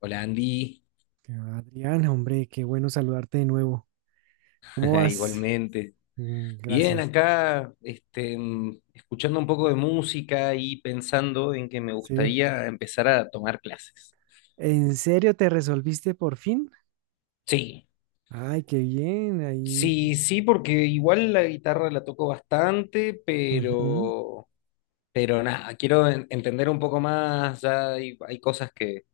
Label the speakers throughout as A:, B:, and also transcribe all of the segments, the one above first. A: Hola Andy,
B: Que va, Adriana, hombre, qué bueno saludarte de nuevo. ¿Cómo vas?
A: igualmente.
B: Mm,
A: Bien,
B: gracias.
A: acá escuchando un poco de música y pensando en que me
B: Sí.
A: gustaría empezar a tomar clases.
B: ¿En serio te resolviste por fin?
A: Sí,
B: Ay, qué bien, ahí.
A: sí, sí, porque igual la guitarra la toco bastante,
B: Ujú.
A: pero nada, quiero entender un poco más, ya hay cosas que,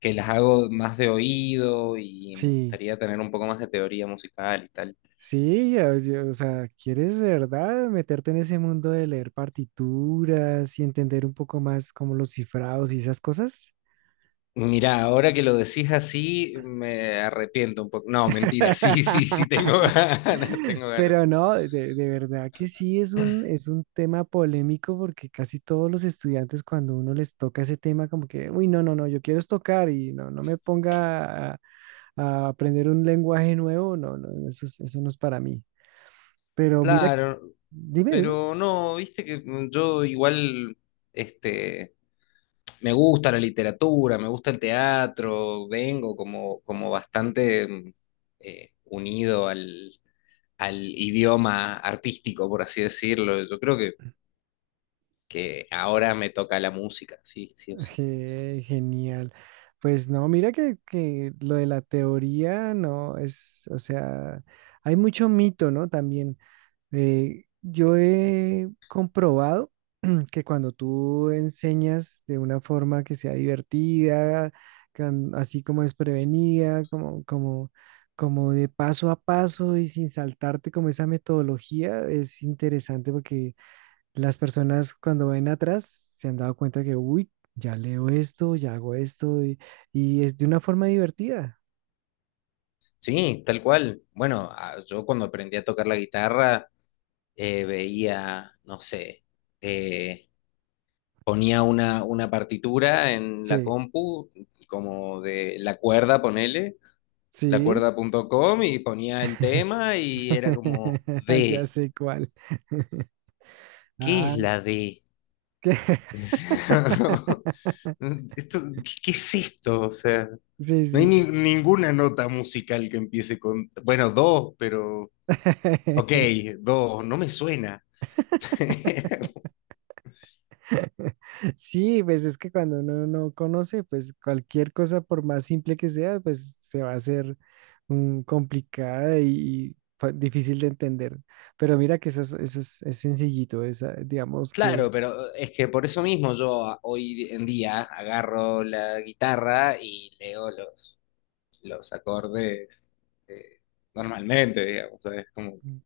A: que las hago más de oído y me
B: Sí,
A: gustaría tener un poco más de teoría musical y tal.
B: sí, ya, o sea, ¿quieres de verdad meterte en ese mundo de leer partituras y entender un poco más como los cifrados y esas cosas?
A: Mirá, ahora que lo decís así, me arrepiento un poco. No, mentira, sí, sí, sí, tengo ganas, tengo
B: Pero
A: ganas.
B: no, de verdad que sí es un, tema polémico porque casi todos los estudiantes cuando uno les toca ese tema como que, uy, no, no, no, yo quiero es tocar y no, no me ponga a aprender un lenguaje nuevo, no, no, no, eso, eso no es para mí. Pero mira,
A: Claro,
B: dime, dime.
A: pero no, viste que yo igual, este, me gusta la literatura, me gusta el teatro, vengo como bastante unido al idioma artístico, por así decirlo. Yo creo que ahora me toca la música, sí, sí o sí.
B: Genial. Pues no, mira que lo de la teoría no es, o sea, hay mucho mito, ¿no? También. Yo he comprobado que cuando tú enseñas de una forma que sea divertida, así como desprevenida, como de paso a paso y sin saltarte como esa metodología, es interesante porque las personas cuando ven atrás se han dado cuenta que, uy, ya leo esto, ya hago esto y es de una forma divertida.
A: Sí, tal cual. Bueno, yo cuando aprendí a tocar la guitarra veía, no sé, eh, ponía una partitura en la
B: Sí,
A: compu, como de la cuerda, ponele,
B: sí.
A: lacuerda.com y ponía el tema y era como
B: Ya
A: D.
B: sé cuál.
A: ¿Qué es
B: Ah.
A: la D?
B: ¿Qué?
A: Esto- ¿Qué es esto? O sea,
B: Sí,
A: no hay
B: sí.
A: ninguna nota musical que empiece con, bueno, do, pero, ok, do, no me suena.
B: Sí, pues es que cuando uno no conoce, pues cualquier cosa, por más simple que sea, pues se va a hacer complicada y difícil de entender. Pero mira que eso es, es sencillito, esa, digamos
A: Claro,
B: que,
A: pero es que por eso mismo yo hoy en día agarro la guitarra y leo los acordes eh, normalmente, digamos. O sea, es como,
B: mm,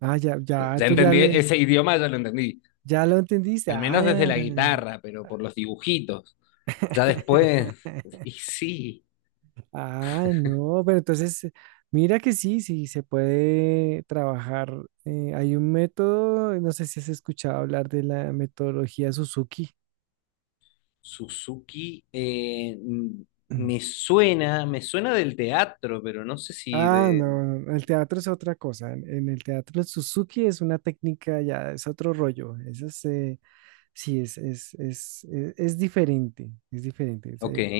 B: ah, ya, ya,
A: ya entendí, ese idioma ya lo entendí,
B: ya lo entendiste.
A: al
B: Ah,
A: menos desde la guitarra, pero por los dibujitos.
B: ya.
A: Ya después, y sí,
B: Ah, no, pero entonces, mira que sí, sí, se puede trabajar. Hay un método, no sé si has escuchado hablar de la metodología Suzuki.
A: Suzuki
B: Mm.
A: me suena del teatro, pero no sé si
B: Ah,
A: de...
B: no, no, el teatro es otra cosa. En el teatro Suzuki es una técnica ya, es otro rollo. Eso es, sí, es diferente.
A: Ok,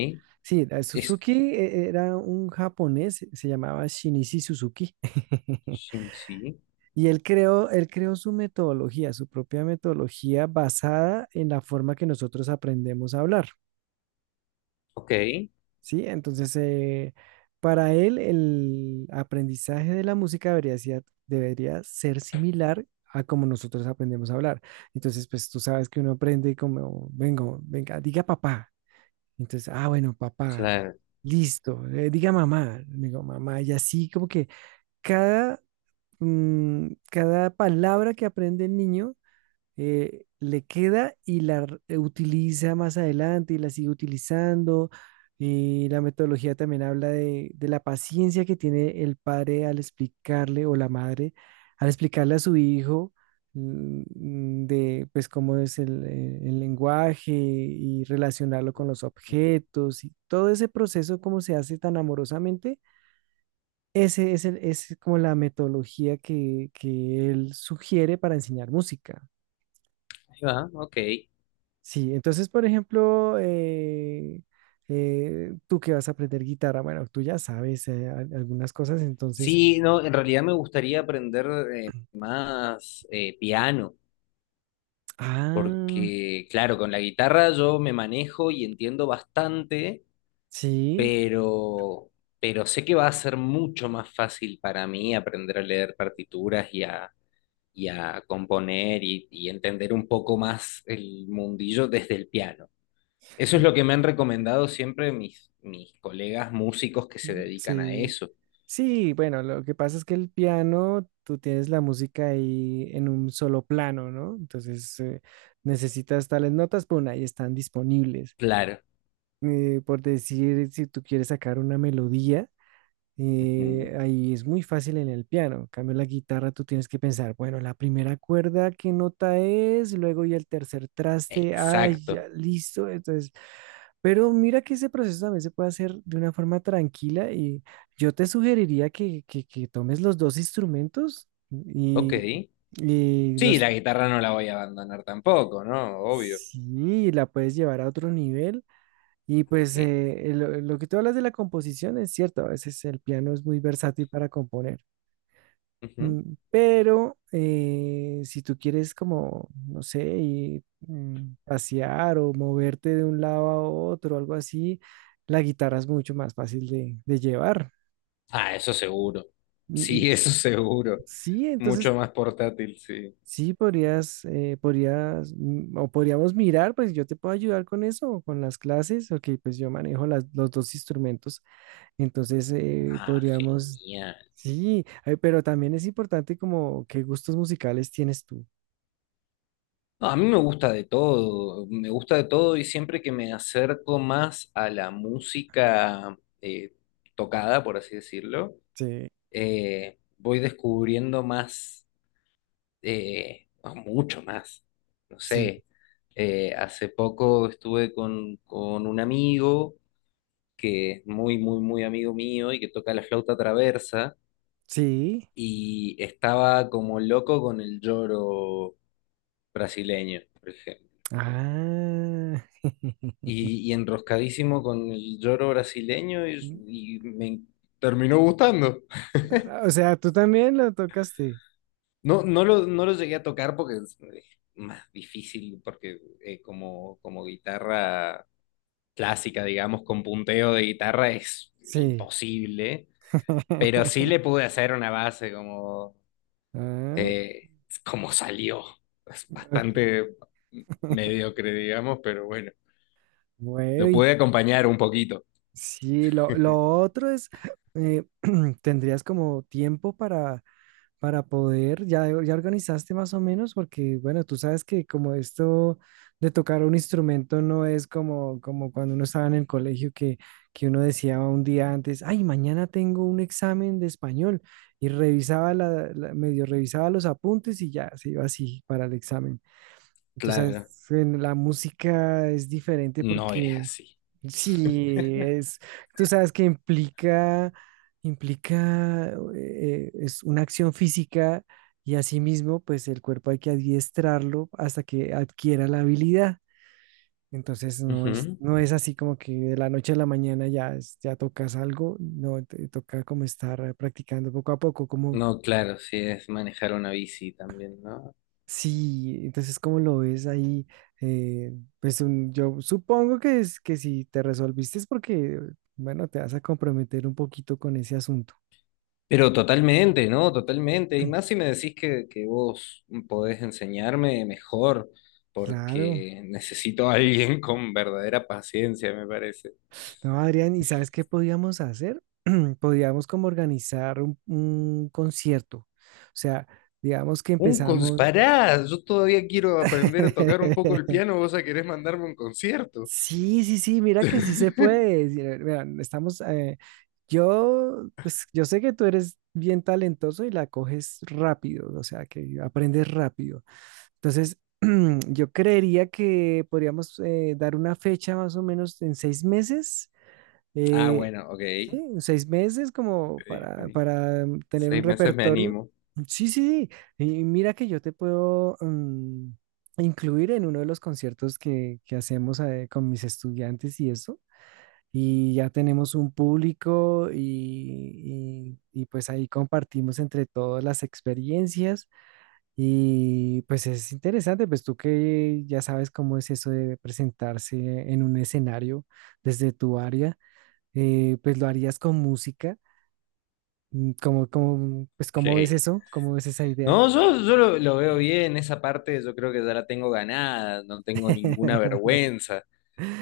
B: Sí, la
A: es...
B: Suzuki era un japonés, se llamaba Shinichi Suzuki.
A: Sí, sí,
B: Y él creó su metodología, su propia metodología basada en la forma que nosotros aprendemos a hablar,
A: ok.
B: ¿sí? Entonces, para él, el aprendizaje de la música debería ser, similar a como nosotros aprendemos a hablar. Entonces, pues tú sabes que uno aprende como, venga, diga papá. Entonces, ah, bueno, papá,
A: Claro.
B: listo, diga mamá, digo mamá, y así como que cada, cada palabra que aprende el niño le queda y utiliza más adelante y la sigue utilizando. Y la metodología también habla de la paciencia que tiene el padre al explicarle o la madre al explicarle a su hijo mm, de pues cómo es el lenguaje y relacionarlo con los
A: Ahí
B: objetos y todo ese proceso cómo se hace tan amorosamente. Es como la metodología que él sugiere para enseñar música.
A: va, ok.
B: Sí, entonces, por ejemplo, tú que vas a aprender guitarra, bueno, tú ya sabes algunas cosas, entonces,
A: Sí, no, en realidad me gustaría aprender más piano,
B: ah,
A: porque claro, con la guitarra yo me manejo y entiendo bastante,
B: sí,
A: pero, pero sé que va a ser mucho más fácil para mí aprender a leer partituras y a componer y entender un poco más el mundillo desde el piano. Eso es lo que me han recomendado siempre mis colegas músicos que se dedican a
B: sí,
A: eso.
B: sí, bueno, lo que pasa es que el piano, tú tienes la música ahí en un solo plano, ¿no? Entonces, necesitas tales notas, pues ahí están disponibles.
A: Claro.
B: Por decir, si tú quieres sacar una melodía.
A: Ujú.
B: Ahí es muy fácil en el piano. En cambio, la guitarra tú tienes que pensar, bueno, la primera cuerda, ¿qué nota es? Luego y el tercer traste, ay, ya,
A: Exacto.
B: listo. Entonces, pero mira que ese proceso también se puede hacer de una forma tranquila y yo te sugeriría que tomes los dos instrumentos
A: Ok.
B: y
A: Sí,
B: los,
A: la guitarra no la voy a abandonar tampoco, ¿no? Obvio.
B: sí, la puedes llevar a otro nivel. Y pues
A: Ok.
B: lo que tú hablas de la composición es cierto, a veces el piano es muy versátil para componer.
A: Ujú.
B: Pero si tú quieres como, no sé, ir, pasear o moverte de un lado a otro, algo así, la guitarra es mucho más fácil de, llevar.
A: Ah, eso seguro.
B: Mm, mm.
A: Sí, eso seguro.
B: Sí,
A: Mucho
B: entonces
A: más portátil, sí.
B: sí podrías, o podríamos mirar, pues yo te puedo ayudar con eso, con las clases, porque pues yo manejo los dos instrumentos, entonces
A: Ah,
B: podríamos,
A: genial.
B: sí, pero también es importante como qué gustos musicales tienes tú.
A: No, a mí me gusta de todo, me gusta de todo y siempre que me acerco más a la música tocada, por así decirlo,
B: Sí.
A: voy descubriendo más o mucho más. No
B: Sí,
A: sé, hace poco estuve con un amigo que es muy, muy, muy amigo mío y que toca la flauta traversa
B: sí.
A: y estaba como loco con el lloro brasileño, por ejemplo.
B: Ah.
A: Y enroscadísimo con el lloro brasileño y me terminó gustando.
B: Ah, o sea, tú también lo tocaste.
A: No, no lo llegué a tocar porque es más difícil, porque como guitarra clásica, digamos, con punteo de guitarra es
B: Sí.
A: imposible, pero sí le pude hacer una base como,
B: Ah,
A: eh, como salió. Es
B: ok.
A: bastante mediocre, digamos, pero bueno,
B: Bueno,
A: lo
B: y
A: pude acompañar un poquito.
B: sí, lo otro es, eh, tendrías como tiempo para poder, ya organizaste más o menos, porque bueno, tú sabes que como esto de tocar un instrumento no es como cuando uno estaba en el colegio que uno decía un día antes, ay, mañana tengo un examen de español y revisaba la, medio revisaba los apuntes y ya se iba así para el examen. Tú sabes,
A: Claro,
B: en la música es diferente
A: no es
B: porque
A: así.
B: sí, tú sabes que implica, es una acción física y asimismo, pues el cuerpo hay que adiestrarlo hasta que adquiera la habilidad. Entonces no es,
A: Ujú.
B: no es así como que de la noche a la mañana ya, ya tocas algo, no, te toca como estar practicando poco a poco, como.
A: No, claro, sí es manejar una bici también, ¿no?
B: Sí, entonces, ¿cómo lo ves ahí? Eh, pues yo supongo que si te resolviste es porque, bueno, te vas a comprometer un poquito con ese asunto.
A: Pero totalmente, ¿no? Totalmente. Y más si me decís que vos podés enseñarme mejor,
B: Claro.
A: porque necesito a alguien con verdadera paciencia, me parece.
B: No, Adrián, ¿y sabes qué podíamos hacer? Podíamos como organizar un concierto. O sea, digamos que
A: Un cons
B: empezamos.
A: Pará, yo todavía quiero aprender a tocar un poco el piano, vos ya querés mandarme un concierto.
B: Sí, sí, sí, mira que sí se puede. Sí, mira, estamos, pues yo sé que tú eres bien talentoso y la coges rápido, o sea, que aprendes rápido. Entonces, yo creería que podríamos dar una fecha más o menos en 6 meses
A: Ah,
B: eh,
A: bueno, ok.
B: sí, 6 meses como
A: Ok,
B: para,
A: ok.
B: para mm, tener un
A: 6 meses me
B: repertorio.
A: animo.
B: Sí, sí, sí. Y mira que yo te puedo incluir en uno de los conciertos que hacemos con mis estudiantes y eso. Y ya tenemos un público y pues ahí compartimos entre todas las experiencias. Y pues es interesante, pues tú que ya sabes cómo es eso de presentarse en un escenario desde tu área pues lo harías con música. Mm, ¿Cómo, cómo- pues,
A: Ok.
B: ¿cómo ves eso? ¿Cómo ves esa idea?
A: No, yo lo veo bien, esa parte yo creo que ya la tengo ganada, no tengo ninguna vergüenza.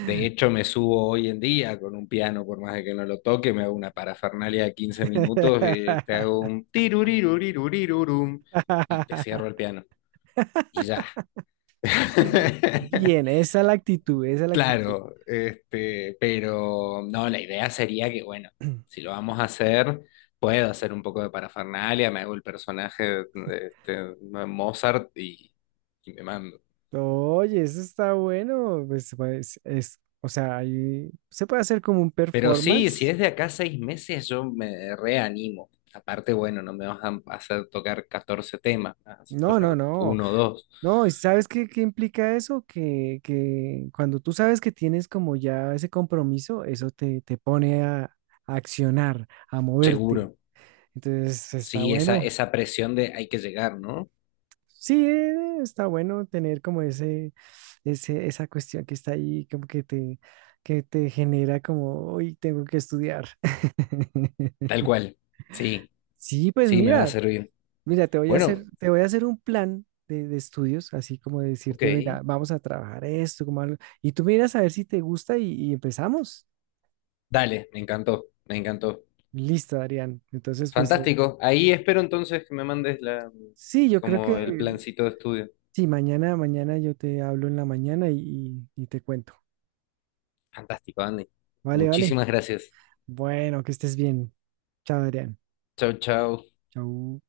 A: De hecho, me subo hoy en día con un piano, por más de que no lo toque, me hago una parafernalia de 15 minutos y te hago un tirurirurirurirurum y te cierro el piano y ya.
B: Bien, esa es la actitud, esa es la actitud.
A: Claro, pero no, la idea sería que, bueno, si lo vamos a hacer, puedo hacer un poco de parafernalia, me hago el personaje de Mozart y me mando.
B: Oye, eso está bueno. Pues, o sea, ahí se puede hacer como un
A: Pero sí, si
B: performance.
A: es de acá a 6 meses, yo me reanimo. Aparte, bueno, no me vas a hacer tocar 14 temas, me vas a hacer
B: No,
A: tocar
B: no, no.
A: uno o dos,
B: No, ¿y sabes qué implica eso? Que cuando tú sabes que tienes como ya ese compromiso, eso te pone a, accionar, a moverte.
A: seguro.
B: Entonces está
A: Sí, esa,
B: bueno.
A: esa presión de hay que llegar, ¿no?
B: Sí, está bueno tener como esa cuestión que está ahí, como que que te genera como, hoy tengo que estudiar.
A: Tal cual. Sí,
B: Sí, pues
A: sí, me va a
B: mira.
A: servir.
B: Mira, te voy a
A: Bueno,
B: hacer, te voy a hacer un plan de estudios, así como de decirte,
A: ok.
B: mira, vamos a trabajar esto, como algo, y tú miras a ver si te gusta y empezamos.
A: Dale, me encantó, me encantó.
B: Listo, Adrián. Entonces, pues
A: Fantástico. Ahí espero entonces que me mandes
B: sí, yo creo
A: como el
B: que
A: plancito de estudio.
B: sí, mañana yo te hablo en la mañana y te cuento.
A: Fantástico, Andy.
B: Vale, vale.
A: Muchísimas gracias.
B: Bueno, que estés bien. Chao, Adrián.
A: Chau, chau.
B: Chao.